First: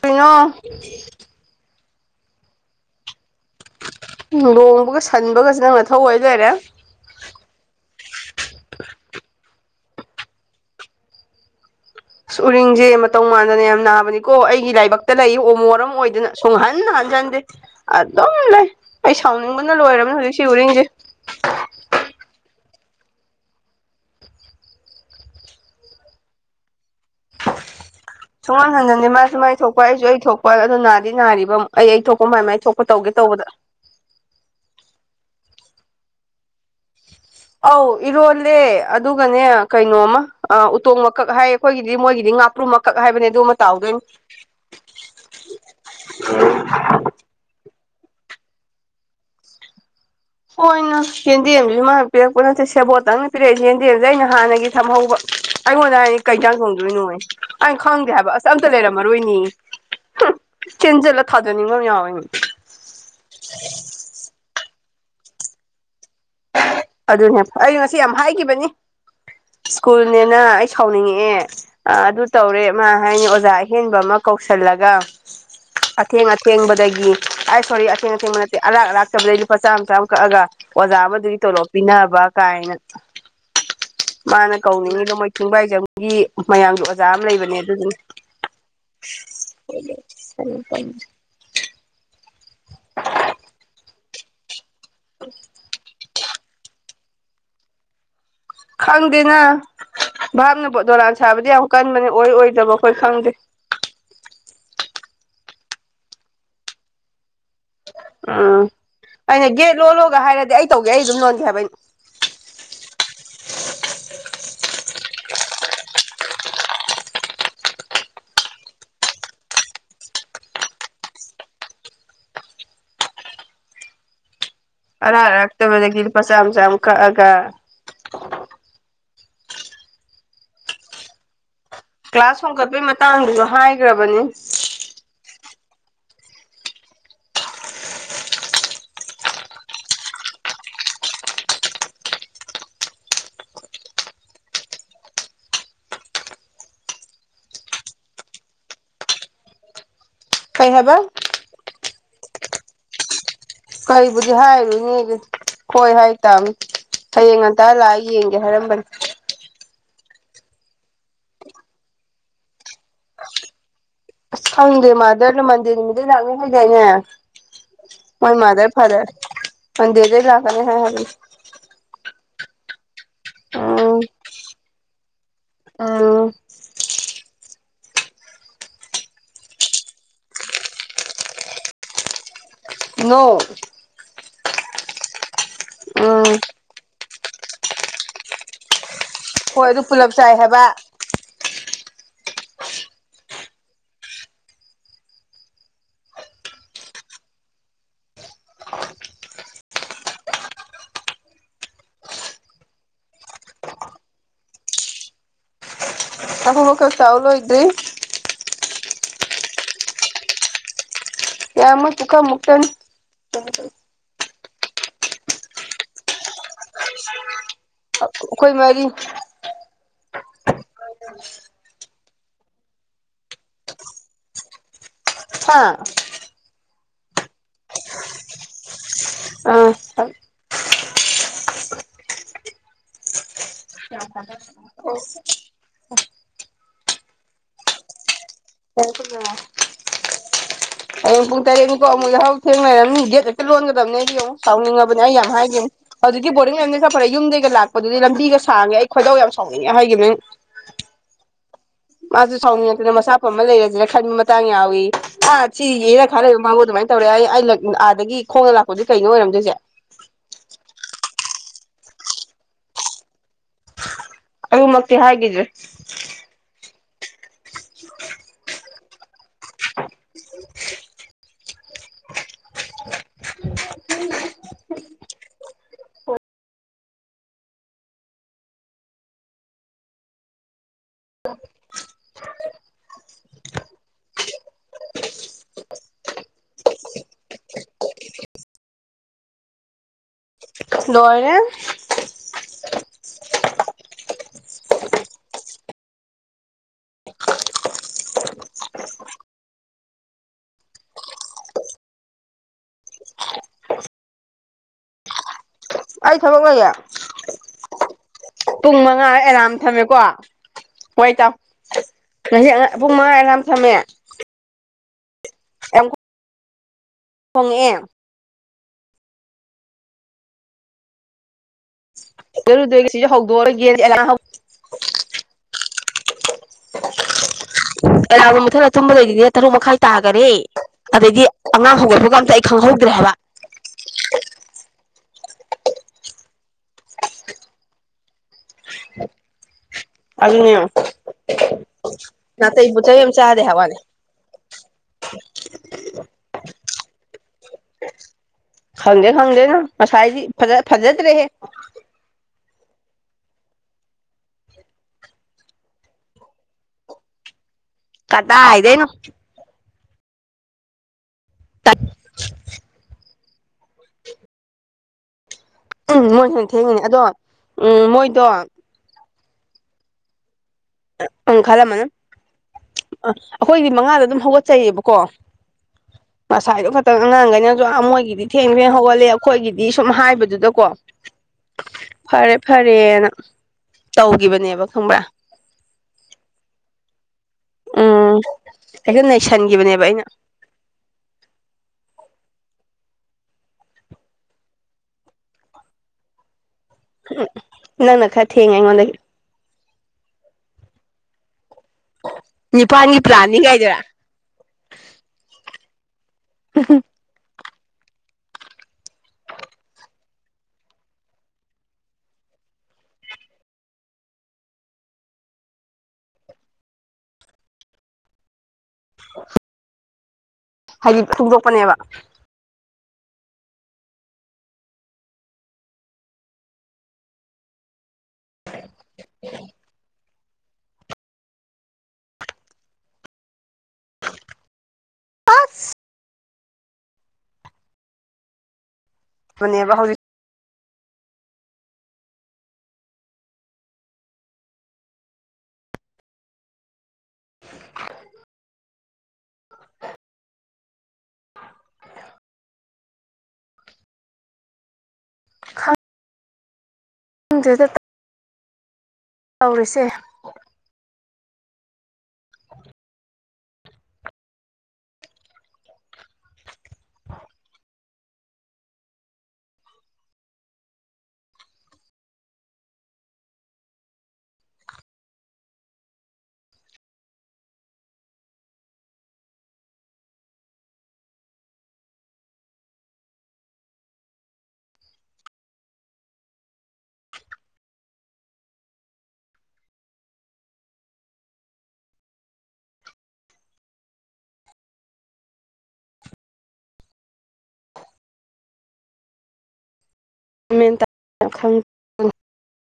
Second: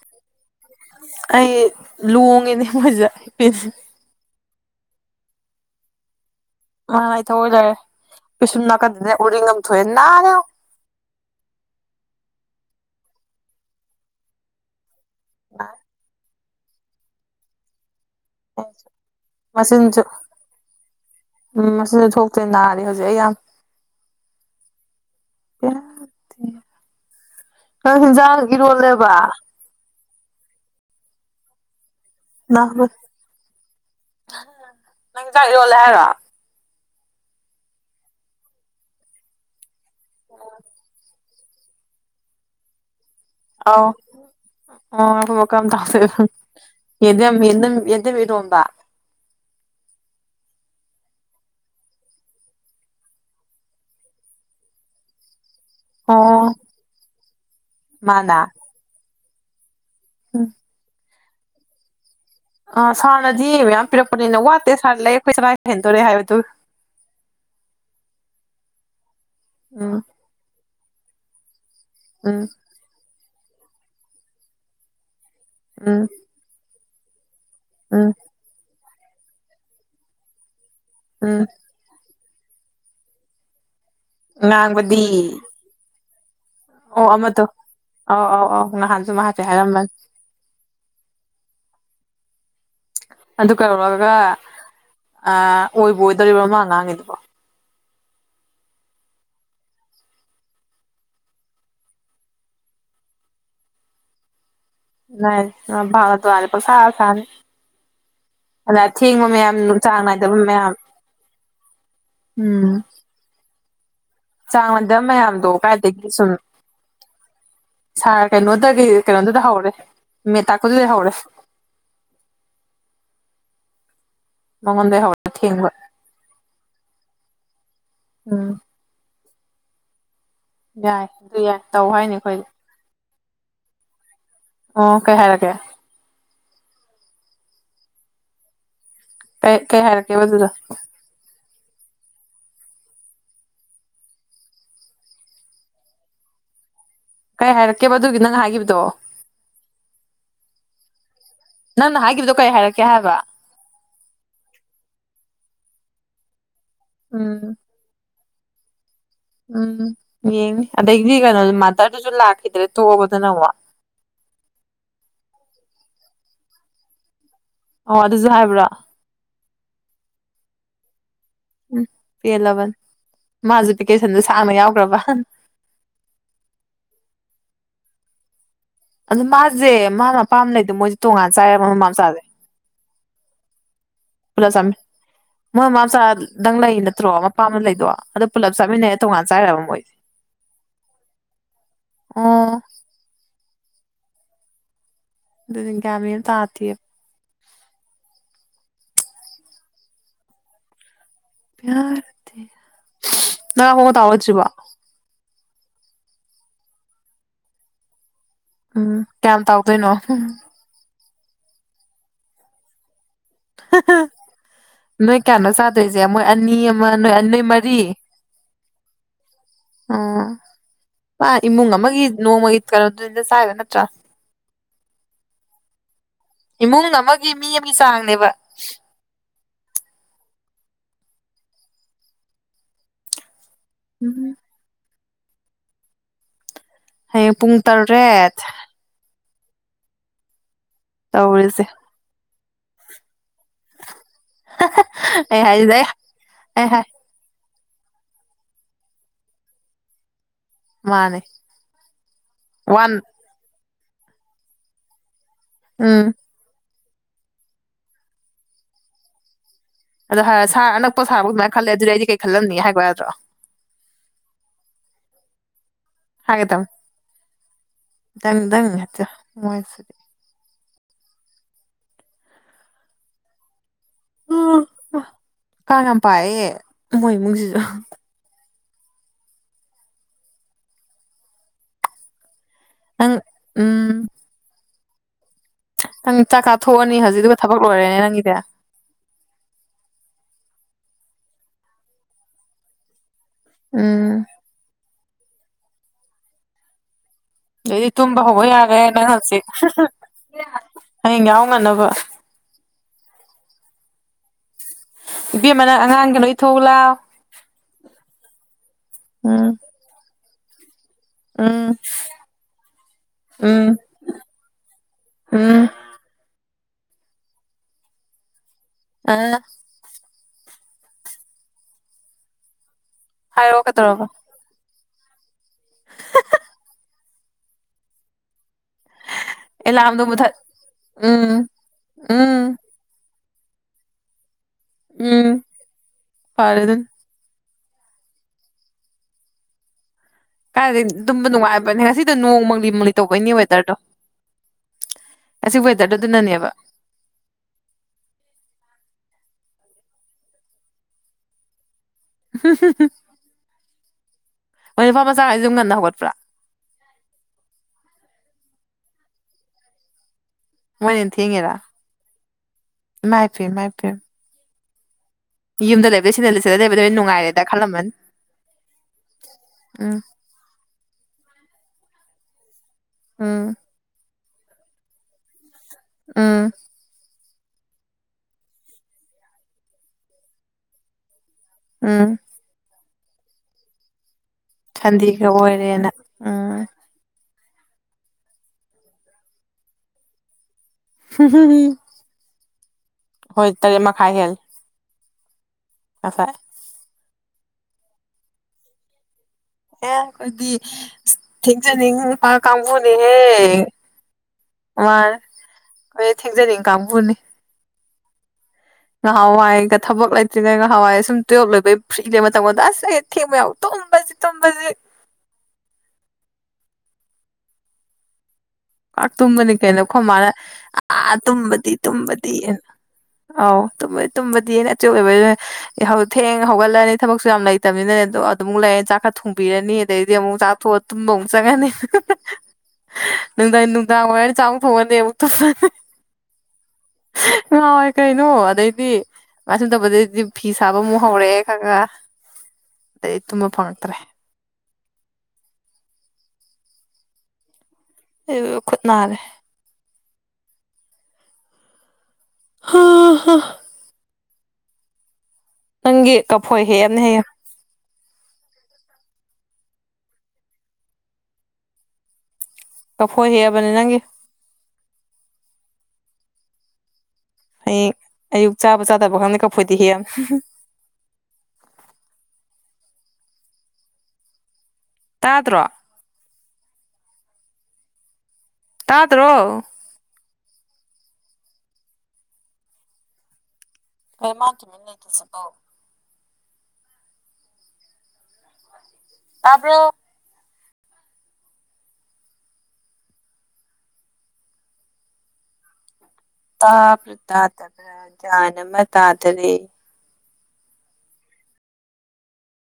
ꯁꯤꯉꯣ ꯂꯨꯉꯅꯤ ꯃꯖꯥ ꯍꯤꯡ ꯂꯣꯡꯕꯒ ꯁꯟꯕꯒꯁꯨ ꯅꯪꯅ ꯊꯧꯏ ꯂꯩꯔꯦ ꯃꯥ ꯑꯩ ꯊꯑꯣꯏꯖꯔꯦ ꯄꯩꯁꯨꯝ ꯅꯥꯀꯟꯗꯅꯦ ꯎꯔꯤ ꯊꯣ ꯏꯅꯥꯔꯣ ꯁ ꯎꯔꯤꯡꯁꯦ ꯃꯇꯧ ꯃꯥꯟꯗꯅ ꯌꯥꯝ ꯅꯥꯕꯅꯤꯀꯣ ꯑꯩꯒꯤ ꯂꯥꯏꯕꯛꯇ ꯂꯩ ꯎꯃꯣ ꯃꯔꯝ ꯑꯣꯏꯗꯨꯅ ꯁꯨꯡ ꯍꯥꯏꯥꯟ ꯍꯥꯟ ꯑꯗꯨꯝ ꯂꯩ ꯑꯩ ꯁꯥꯎꯅꯤꯡꯕꯅ ꯃꯆꯤꯟꯁꯨ ꯂꯣꯏꯔꯕꯅꯦ ꯍꯧꯖꯤꯛꯁꯤ ꯎꯔꯤꯡꯁꯦ ꯟꯅꯔꯦ ꯍꯧꯖꯦ ꯌꯥꯝ ꯄꯗꯤ ꯅ ꯁꯨꯡꯍꯟ ꯍꯟꯖꯟꯗꯦ ꯍꯤꯟꯖꯥꯡꯒꯤꯔꯣꯜꯂꯦꯕ ꯃꯥꯁꯨ ꯃꯥꯏ ꯊꯣꯛꯄ ꯑꯩꯁꯨ ꯑꯩ ꯊꯣꯛꯄ ꯑꯗꯨꯣ ꯅꯥꯗꯤ ꯅꯥꯔꯤꯕ ꯑꯩ ꯑꯩ ꯊꯣꯛꯄ ꯃꯥꯏ ꯃꯥꯏ ꯅꯪ ꯊꯣꯛꯄ ꯇꯧꯒꯦ ꯇꯧꯕꯗ ꯅꯪ ꯆ ꯋꯥꯂ ꯍꯥꯏꯦꯒ ꯑꯧ ꯏꯔꯣꯜꯂꯦ ꯑꯗꯨꯒꯅꯦ ꯀꯩꯅꯣꯝꯃ ꯎꯇꯣꯡ ꯃꯀꯛ ꯍꯥꯏꯌꯦ ꯑꯩꯈꯣꯏꯒꯤꯗꯤ ꯃꯣꯏꯒꯤꯗꯤ ꯉꯥꯄ꯭ꯔꯨ ꯃꯀꯛ ꯍꯥꯏꯕꯅꯦ ꯑꯗꯨ ꯑꯃ ꯑꯧ ꯇꯥꯎꯗꯣꯏꯅꯤ ꯑꯣ ꯇꯥ ꯑꯗꯨ ꯇꯣꯡꯝꯕ ꯍꯣꯏ ꯅ ꯍꯦꯟꯗꯦꯝꯁꯤ ꯃꯥ ꯄꯤꯔꯛꯄ ꯅꯠꯇꯦ ꯁꯦꯕꯣꯠꯇꯪꯅ ꯄꯤꯔꯛꯏ ꯍꯦꯟꯗꯦꯝꯁꯦ ꯑꯩꯅ ꯍꯥꯟꯅꯒꯤ ꯊꯝꯍꯧꯕ ꯑꯩꯉꯣꯟꯗ ꯍꯥꯏꯗꯤ ꯑꯣ ꯀꯩꯖꯥꯡ ꯆꯣꯡꯗꯣꯏꯅꯣ ꯑꯩꯅ ꯈꯪꯗꯦ ꯍꯥꯏꯕ ꯃꯥꯅ ꯑꯁ ꯑꯝꯇ ꯂꯩꯔꯝꯃꯔꯣꯏꯅꯤ ꯆꯦꯟꯖꯂ ꯊꯥꯖꯅꯤꯡꯉ ꯃꯤ ꯌꯥꯎꯋ ꯑ ꯁꯥꯔꯅꯗꯤ ꯃꯌꯥꯝ ꯄꯤꯔꯛꯄꯅꯤꯅ ꯋꯥꯠꯇꯦ ꯁꯥꯔꯅ ꯂꯩ ꯑꯩꯈꯣꯏ ꯆꯔ ꯍꯦꯟꯗꯣꯔꯦ ꯍꯥꯏꯕꯗꯨ ꯑꯗꯨꯅꯦ ꯑꯩ ꯉꯁꯤ ꯌꯥꯝ ꯍꯥꯏꯈꯤꯕꯅꯤ ꯎꯝ ꯁ꯭ꯀꯨꯜꯅꯦꯅ ꯁꯥꯎꯅꯤꯡꯉꯛꯑꯦ ꯑꯗꯨ ꯎꯝ ꯇꯧꯔꯦ ꯃꯥ ꯍꯥꯏꯅꯤ ꯑꯣꯖꯥ ꯑꯍꯦꯟꯕ ꯑꯃ ꯀꯧꯁꯤꯜꯂꯒ ꯎꯝ ꯑꯊꯦꯡ ꯑꯊꯦꯡꯕꯗꯒꯤ ꯑꯩ ꯁꯣꯔꯤ ꯎꯝ ꯑꯊꯦꯡ ꯑꯊꯦꯡꯕ ꯅꯠꯇꯦ ꯑꯔꯥꯛ ꯑꯔꯥꯛ ꯗꯩ ꯂꯨꯄꯥ ꯆꯥꯝꯃ ꯆꯥꯝꯃ ꯀꯛꯑꯒ ꯑꯣꯖꯥ ꯎꯝ ꯑꯃꯗꯨꯒꯤ ꯎꯝ ꯇꯣꯂꯣꯞ ꯄꯤꯅꯕ ꯀꯥꯏꯅ ꯃꯥꯅ ꯉꯥꯡꯕꯗꯤ ꯀꯧꯅꯤꯡꯉꯤꯗꯣ ꯃꯣꯏ ꯊꯨꯡꯕꯥꯏꯁ ꯑꯣ ꯑꯃꯇꯣ ꯑꯥꯎ ꯑꯥꯎ ꯑꯥꯎ ꯅꯍꯥꯟꯁꯨ ꯃꯍꯥꯛꯁꯦ ꯍꯥꯏꯔꯝꯕꯅꯤ [inaudible] ꯑꯗꯨ ꯀꯩꯧꯔꯒ ꯑꯣꯏꯕ ꯑꯣꯏꯗꯣꯔꯤꯕ ꯃꯃꯥ ꯑꯉꯥꯡꯉꯗꯨꯕꯣ ꯈꯪꯗꯦꯅ ꯚꯥꯞꯅ ꯗꯣꯔꯥꯟ ꯁꯥꯕꯗꯤ ꯌꯥꯝ ꯀꯟꯕꯅꯦ ꯑꯣꯏ ꯑꯣꯏꯗꯕ ꯑꯩꯈꯣꯏ ꯈꯪꯗꯦ ꯅ ꯅ ꯇ ꯑꯦ ꯄ ꯁ ꯁꯅꯤ ꯎꯝ ꯑꯗ ꯑꯊꯦꯡꯕ ꯑꯩꯅ ꯃꯌꯥꯝ ꯒꯦꯠ ꯅꯨꯡ ꯆꯥꯡ ꯂꯣꯜꯂꯣꯒ ꯅꯥꯏꯗꯕ ꯍꯥꯏꯔꯗꯤ ꯑꯩ ꯃꯌꯥꯝ ꯇꯧꯒꯦ ꯑꯩ ꯑꯗꯨꯝ ꯂꯣꯟꯒꯦ ꯍꯥꯏꯕ ꯑꯩꯅ ꯎꯝ ꯆꯥꯡ ꯃꯗꯕ ꯃꯌꯥꯝꯗꯣ ꯀꯥꯏꯗꯒꯤ ꯁꯨꯝ ꯁꯥꯔ ꯀꯩꯅꯣꯗꯒꯤ ꯀꯩꯅꯣꯗꯨꯗ ꯍꯧꯔꯦ ꯃꯦ ꯇꯥꯛꯄꯗꯨꯗꯒꯤ ꯍꯧꯔꯦ [unintelligible] ꯑꯔ ꯍꯧꯔꯦ ꯊꯦꯡꯕ ꯔꯛꯇꯕꯖꯒ ꯒꯤ ꯐꯁ ꯆꯑꯒ ꯎꯝ ꯌꯥꯏꯗꯌꯥ ꯀ꯭ꯂꯥꯁ ꯍꯣꯡꯒꯠꯄꯩ ꯃꯇꯥꯡꯗꯨꯁꯨ ꯍꯥꯏꯈ꯭ꯔꯕꯅꯤ ꯑꯣ ꯀꯩ ꯍꯥꯏꯔꯒꯦ ꯀꯩ ꯀꯩ ꯍꯥꯏꯔꯛꯀꯦꯕ ꯑꯗꯨꯗ ꯀꯩ ꯍꯥꯏꯔꯛꯀꯦꯕ ꯑꯗꯨꯒꯤ ꯅꯪ ꯍꯥꯏꯈꯤꯕꯗꯣ ꯀꯩꯍꯕ ꯅꯪꯅ ꯍꯥꯏꯈꯤꯕꯗꯣ ꯀꯔꯤ ꯍꯥꯏꯔꯛꯀꯦ ꯍꯥꯏꯕ ꯀꯔꯤꯕꯨꯗꯤ ꯍꯥꯏꯔꯨꯅꯦ ꯍꯣꯏ ꯍꯥꯏꯇꯥꯥꯔꯃꯤ ꯍꯌꯦꯡ ꯎꯝ ꯉꯟꯇꯥ ꯂꯥꯛꯏ ꯌꯦ ꯌꯦꯦ ꯍꯔꯝꯕꯔ ꯎꯝ ꯌꯦꯡꯉ ꯑꯗꯒꯤꯗꯤ ꯀꯩꯅꯣ ꯃꯥꯇꯔꯗꯨꯁꯨ ꯂꯥꯛꯈꯤꯗ꯭ꯔꯦ ꯊꯣꯛꯑꯕꯗꯨꯅ ꯑꯃꯨꯛ ꯑꯁꯪꯗꯦ ꯃꯥꯗꯔꯅ ꯃꯟꯗꯤꯔ ꯅꯨꯃꯤꯠꯇꯩ ꯂꯥꯛꯅꯤ ꯍꯥꯏꯗꯤꯏꯅꯦ ꯑꯣ ꯑꯗꯨꯁꯨ ꯃꯣꯏ ꯍꯥꯏꯕ꯭ꯔꯣ ꯃꯗꯔ ꯐꯥꯗꯔ ꯃ ꯗꯦꯦ ꯂꯒꯗ ꯍ ꯍꯥꯏ ꯄꯦꯜꯂꯕꯟ ꯃꯥꯁꯦ ꯚꯦꯀꯦꯁꯟꯗ ꯁꯥꯡꯅ ꯌꯥꯎꯈ꯭ꯔꯕ ꯑꯥ ꯑꯗ ꯃꯥꯁꯦ ꯃꯥꯅ ꯃꯄꯥꯝ ꯂꯩꯗ ꯃꯣꯏꯁꯦ ꯇꯣꯡꯉꯥꯟ ꯆꯥꯏꯔ ꯃꯃꯥ ꯃꯆꯥꯁꯦ ꯅ ꯄꯨꯜꯂꯞ ꯆꯥꯃꯤꯟꯅꯩ ꯃꯣꯏ ꯃꯃꯥ ꯃꯆꯥꯗꯪ ꯂꯩ ꯅꯠꯇ꯭ꯔꯣ ꯃꯄꯥ ꯑꯃ ꯂꯩꯗꯣ ꯑꯗꯣ ꯄꯨꯜꯂꯞ ꯆꯥꯃꯤꯟꯅꯩ ꯇꯣꯉꯥꯟ ꯆꯥꯏꯔꯕ ꯍꯣꯏ ꯑꯗꯨ ꯃꯣꯏꯁꯦ ꯄꯨꯂꯞ ꯆꯥꯏ ꯍꯥꯏꯕ ꯑꯥ ꯑꯗꯨꯗꯤ ꯀꯃꯤ ꯇ ꯑꯇꯦ ꯄ ꯅ ꯑꯃ ꯇꯋꯥꯖꯕ ꯇꯃ ꯀ ꯆꯥꯎꯂꯣ ꯏꯗ꯭ꯔꯤ ꯎꯝ ꯀꯌꯥꯝ ꯇꯥꯎꯗꯣꯏꯅꯣ ꯌꯥꯃ ꯇꯀ ꯃꯨꯛꯇ ꯅꯣꯏ ꯀꯌꯥꯅꯣ ꯆꯥꯗꯣꯏꯁꯦ ꯃꯣꯏ ꯑꯅꯤ ꯑꯃ ꯅꯣꯏ ꯅꯣꯏ ꯃꯔꯤ ꯀꯣꯏ ꯃꯔꯤ ꯑꯥ ꯃꯥ ꯏꯃꯨꯡ ꯑꯃꯒꯤ ꯅꯣꯡꯃꯒꯤ ꯀꯩꯅꯣꯗꯨꯗ ꯆꯥꯏꯕ ꯅꯠꯇ꯭ꯔꯥ ꯍꯥꯥ ꯏꯃꯨꯡ ꯑꯃꯒꯤ ꯃꯤ ꯑꯃꯒꯤ ꯆꯥꯡꯅꯦꯕ ꯑ ꯎꯝꯝ ꯍꯌꯦꯡ ꯄꯨꯡ ꯇꯔꯦꯠ ꯀꯔ ꯐꯕ ꯑꯗꯨꯝ ꯄꯨꯡ ꯇꯧꯔꯤꯁꯦ ꯇꯔꯦꯠ ꯨꯄꯥꯛ ꯑꯃꯨꯛ ꯌꯥꯍꯥꯎ ꯊꯦꯡꯅꯔꯝꯅꯤ ꯒꯦꯠ ꯂꯣꯟꯒꯗꯕꯅꯦ ꯑꯩ ꯌꯦꯡꯉ ꯆꯥꯎꯥꯎꯅꯤꯡꯉꯕꯅꯦ ꯑꯩ ꯌꯥꯝ ꯍꯥꯏꯒꯦ ꯍꯥꯏꯁꯤꯗ ꯑꯩ ꯍꯧꯛ ꯕꯣꯔꯗꯤꯡ ꯑꯩ ꯌꯥꯝ ꯍꯥꯏ ꯁꯥꯐꯔꯦ ꯌꯨꯝꯗꯒꯤꯒ ꯂꯥꯛꯦ ꯑꯗꯨꯗꯤ ꯂꯝꯕꯤꯒ ꯁꯥꯡꯉꯦ ꯑꯩ ꯈꯣꯏꯗꯧ ꯌꯥꯝ ꯁꯥꯎꯅꯤꯡꯉꯦ ꯍꯥꯏꯈꯤꯕꯦ ꯅꯪ ꯃꯥꯅꯦ ꯃꯥꯁꯨ ꯁꯥꯎꯅꯤꯡꯉꯛꯇꯅ ꯋꯥꯟ ꯃꯁꯥ ꯐ ꯑꯃ ꯂꯩꯔꯁꯤꯅ ꯈꯟꯕ ꯃꯇꯥꯡ ꯌꯥꯎꯏꯤ ꯑꯥ ꯁꯤ ꯌꯦꯅ ꯎꯝ ꯈꯔ ꯂꯩꯕ ꯃꯥꯕꯨ ꯑꯗꯨꯃꯥꯏꯅ ꯇꯧꯔꯦ ꯑꯩ ꯑꯥꯗꯒꯤ ꯈꯣꯡꯅ ꯂꯥꯛꯄꯗꯨꯗꯤ ꯀꯩꯅꯣ ꯑꯣꯏꯔꯝꯗꯣꯏꯁꯦ ꯑꯗꯣ ꯍꯥꯏꯔ ꯁꯥꯔ ꯁꯥꯕ ꯑꯅꯛꯄ ꯑꯗꯨꯃꯥꯏ ꯈꯜꯂꯦ ꯑꯗꯨꯗꯗꯤ ꯀꯩꯜꯂꯝꯅꯤ ꯍꯥꯏꯕ ꯍꯥꯏꯗ꯭ꯔꯣ ꯑ ꯃꯦ ꯍꯥꯏꯗ꯭ꯔꯦ ꯇꯪꯗꯪ ꯉꯆꯥ ꯃꯣꯏ ꯁꯔꯤ ꯎ ꯀ ꯌꯥꯝ ꯄꯥꯏꯑ ꯃꯣꯏ ꯏꯃꯨꯡꯁꯤꯁꯨ ꯑꯪ ꯎꯝ ꯅꯪ ꯆꯥꯛꯀꯥꯊꯣꯛꯑꯅꯤ ꯍꯧꯖꯤꯛꯗꯨꯒ ꯊꯕꯛ ꯂꯣꯏꯔꯦꯅꯦ ꯅꯪꯒꯤꯗꯤ ꯗꯏꯔꯦꯟ ꯎꯝ ꯑꯗꯨꯗꯤ ꯇꯨꯝꯕ ꯍꯧꯕ ꯌꯥꯔꯦꯅ ꯍꯧꯪꯁꯤꯦ ꯍꯌꯦꯡ ꯌꯥꯎꯅꯅꯕ ꯅꯨꯄꯤ ꯑꯃꯅ ꯑꯉꯥꯡꯒꯤ ꯑꯩ ꯊꯕꯛ ꯂꯣꯏꯊꯧ ꯂꯩꯌꯦ ꯂꯥꯎꯑꯣ ꯄꯨꯡ ꯃꯉꯥ ꯑꯦꯂꯥꯔꯝ ꯊꯝꯃꯦꯀꯣ ꯍꯣꯏ ꯏ ꯇꯥꯎ ꯎꯝ ꯉꯁꯤ ꯄꯨꯡ ꯃꯉꯥꯔꯝ ꯎꯝ ꯊꯝꯃꯦ ꯎꯝ ꯐꯣꯡꯉꯑꯦ ꯑꯥ ꯔꯨꯗꯣꯏꯒꯦ ꯁꯤꯁꯨꯦ ꯍꯥꯏꯔꯛꯑꯣ ꯍꯧꯗꯣꯛꯑꯔꯒꯦ ꯀꯩꯗꯧꯔꯕ ꯑꯦꯂꯒ ꯃꯊ ꯑ ꯆꯨꯝꯕꯗꯩꯗꯤꯅꯦ ꯇꯔꯨꯛ ꯃꯈꯥꯏ ꯑꯦꯂꯥꯝꯗꯣ ꯇꯥꯈꯔꯦ ꯃꯨꯊꯠ ꯑꯗꯩꯗꯤ ꯎꯝ ꯑꯉꯥꯡ ꯍꯧꯒꯠꯄꯒ ꯑꯝꯇ ꯑꯩ ꯎꯝ ꯈꯪꯍꯧꯗ꯭ꯔꯦ ꯍꯥꯏꯕ [unintelligible] ꯎꯝ ꯐꯔꯦ ꯑꯗꯨꯅ [unintelligible] ꯀꯥꯏꯗꯒꯤ ꯑꯗꯨꯝꯕ ꯅꯨꯡꯉꯥꯏꯕꯅꯦ ꯉꯁꯤꯗꯣ ꯅꯣꯡ ꯃꯪꯂꯤ ꯅꯥꯇꯩ ꯃꯪꯂꯤ ꯄꯨꯆꯩ ꯑꯃ ꯇꯧꯕꯩꯅꯤ ꯆꯥꯗꯦ ꯋꯦꯗꯔꯗꯣ ꯍꯥꯏꯕꯋꯥꯅꯦ ꯉꯁ ꯑꯣꯏꯦꯗꯔ ꯑꯗꯨ ꯑꯗꯨꯅꯅꯦꯕ ꯈꯪꯗꯦ ꯈꯪꯗꯦꯅ ꯉꯁꯥꯏꯗꯤ ꯐꯖꯗ꯭ꯔꯦꯍꯦ [unintelligible] ꯃꯅꯤꯄꯨꯔ ꯃꯆꯥꯈꯁꯨꯨꯝ ꯉꯟꯅ ꯍꯧꯒꯠꯄ꯭ꯔꯥ ꯀꯗꯥ ꯏꯗꯦꯅ ꯃꯣꯏ ꯊꯦꯡꯉꯦꯔ ꯃꯥꯏ ꯄꯌ ꯃꯥꯏ ꯄꯌ ꯌꯨꯝꯗ ꯎꯝ ꯂꯩꯕ ꯃꯣꯏ ꯁꯤꯅꯦ ꯍꯦꯟꯅ ꯂꯩꯁꯗ ꯊꯦꯡꯉꯤꯅꯦ ꯂꯩꯕꯗ ꯑꯗꯣ ꯅꯨꯡꯉꯥꯏꯔꯦꯗ ꯈꯜꯂꯝꯃꯟ ꯎꯝ ꯃꯣꯏꯗꯣ ꯎꯝ ꯎꯝ ꯈꯜꯂꯝꯃꯅꯤ ꯑ ꯎꯝ ꯑꯩꯈꯣꯏꯗꯤ ꯃꯉꯥꯗ ꯑꯗꯨꯝ ꯍꯧꯒꯠ ꯆꯠ ꯆꯩꯩꯌꯦꯕꯀꯣ ꯎꯝ ꯉꯁꯥꯏꯗꯣ ꯈꯇꯪ ꯑꯉꯥꯡꯈꯩꯅ ꯃꯣꯏꯒꯤꯗꯤ ꯊꯦꯡ ꯊꯦꯡ ꯍꯧꯒꯠꯂ ꯑꯩꯈꯣꯏꯒꯤꯗꯤ ꯁꯨꯝ ꯍꯥꯏꯕꯗꯨꯗꯀꯣ ꯎꯝ ꯐꯔꯦ ꯐꯔꯦꯅ ꯇꯧꯈꯤꯕꯅꯦꯕ ꯈꯪꯕ꯭ꯔꯥ ꯦꯅ ꯎꯝ ꯎꯝ ꯑꯩꯛꯇ ꯅꯩꯁꯤꯟꯈꯤꯕꯅꯦꯕ ꯑꯩꯅ ꯍꯣꯏ ꯇꯔꯦꯠ ꯃꯈꯥꯏ ꯍꯦꯜ ꯀꯈꯥꯏ ꯎꯝ ꯅꯪꯅ ꯈ ꯊꯦꯡꯉ ꯑꯩꯉꯣꯟꯗꯗꯒꯤ ꯑꯦ ꯀꯣꯏꯗꯤ ꯊꯦꯡꯁꯅꯤꯡ ꯅꯤꯄꯥꯟꯒꯤ ꯀꯥꯡꯕꯨꯅꯤꯍꯦ ꯄ꯭ꯂꯥꯟꯅꯤ ꯀꯥꯏꯗꯨꯔꯥ ꯋꯥ ꯊꯖꯅꯤ ꯀꯝꯕꯨꯅꯤ ꯉꯍꯥꯟꯋꯥꯏꯒ ꯊꯕꯛ ꯂꯩꯇ꯭ꯔꯤꯉꯩ ꯉꯍꯋꯥꯏꯒ ꯁꯨꯝ ꯇꯨꯌꯦꯦꯜꯕ ꯂꯣꯏꯕꯩ ꯐ꯭ꯔꯤ ꯂꯩꯦ ꯃꯇꯝꯉꯗ ꯑꯁ ꯍ ꯊꯦꯡꯕ ꯌꯥꯎꯗꯣ ꯇꯝꯕꯗꯤ ꯇꯝꯕꯗꯤ ꯀ ꯇꯨꯝꯕꯅꯤ ꯀꯩꯅꯣꯈꯣ ꯃꯥꯅ ꯍꯥꯏꯗꯤ ꯑꯥ ꯇꯨꯝꯕꯗꯤ ꯐꯣꯡꯗꯣꯛꯄꯅꯦꯕ ꯇꯨꯝꯕꯗꯤꯅ ꯑꯧ ꯇꯨꯝꯕꯗꯤ ꯑꯩꯅ ꯑꯆꯦ ꯑꯣꯏꯕ ꯊꯦꯡ ꯍꯧꯒꯠꯂꯅꯤ ꯊꯕꯛꯁꯨ ꯌꯥꯝ ꯂꯩꯇꯕꯅꯤꯅꯅꯦ ꯑꯗꯣ ꯑꯗꯨꯃꯨꯛ ꯂꯩꯔꯦ ꯆꯥꯛꯀ ꯊꯣꯡꯕꯤꯔꯅꯤ ꯑꯗꯩ ꯑꯗꯨꯗꯤ ꯑꯃꯨꯛ ꯆꯥꯛꯊꯣꯛꯑ ꯇꯨꯝꯕ ꯑꯃꯨꯛ ꯆꯪꯉꯅꯤ ꯅꯨꯡꯗꯥꯏ ꯅꯨꯡꯗꯥꯡ ꯋꯥꯏꯔꯅꯤ ꯆꯥꯃꯨꯛ ꯐꯣꯡꯉꯅꯤ ꯑꯃꯨꯛꯛꯇ ꯂꯏ ꯀꯩꯅꯣ ꯑꯗꯩꯗꯤ ꯉꯁꯤꯟ ꯅꯦꯕ ꯍꯧꯖꯤꯛ ꯇꯧꯕꯗꯩꯗꯤ ꯐꯤ ꯁꯥꯕ ꯑꯃꯨꯛ ꯍꯧꯔꯛꯑꯦ ꯈ ꯈ ꯑꯗꯩ ꯇꯨꯝꯕ ꯐꯪꯉꯛꯇ꯭ꯔꯦ [inaudible] ꯈꯨꯠꯅꯥꯔꯦ [inaudible] ꯍꯥ ꯍ ꯅꯪꯒꯤ ꯀꯐꯣꯏ ꯍꯦꯛ ꯍꯦꯛꯌ ꯈꯪꯗ꯭ꯔꯦꯗ ꯇꯧꯔꯤꯁꯦ ꯍꯣꯏ ꯍꯦꯕꯅꯤ ꯅꯪꯒꯤ ꯑꯩ ꯑꯌꯨꯛ ꯆꯥꯕ ꯆꯥꯗꯕ ꯈꯪꯗꯦ ꯀꯛꯐꯣꯏꯗꯤ ꯍꯦꯛ [inaudible] ꯇꯥꯗ꯭ꯔꯣ ꯇꯥꯗꯔꯣ ꯔꯦꯃꯀꯤ ꯃꯟꯅ ꯀ ꯁꯤꯕ [inaudible] ꯇꯥꯕꯔꯣ ꯇꯥꯕ ꯇꯥꯗꯕ꯭ꯔꯥ ꯒꯌ꯭ꯥꯟ ꯑꯃꯥ ꯇꯥꯗꯔꯦ [unintelligible] [unintelligible]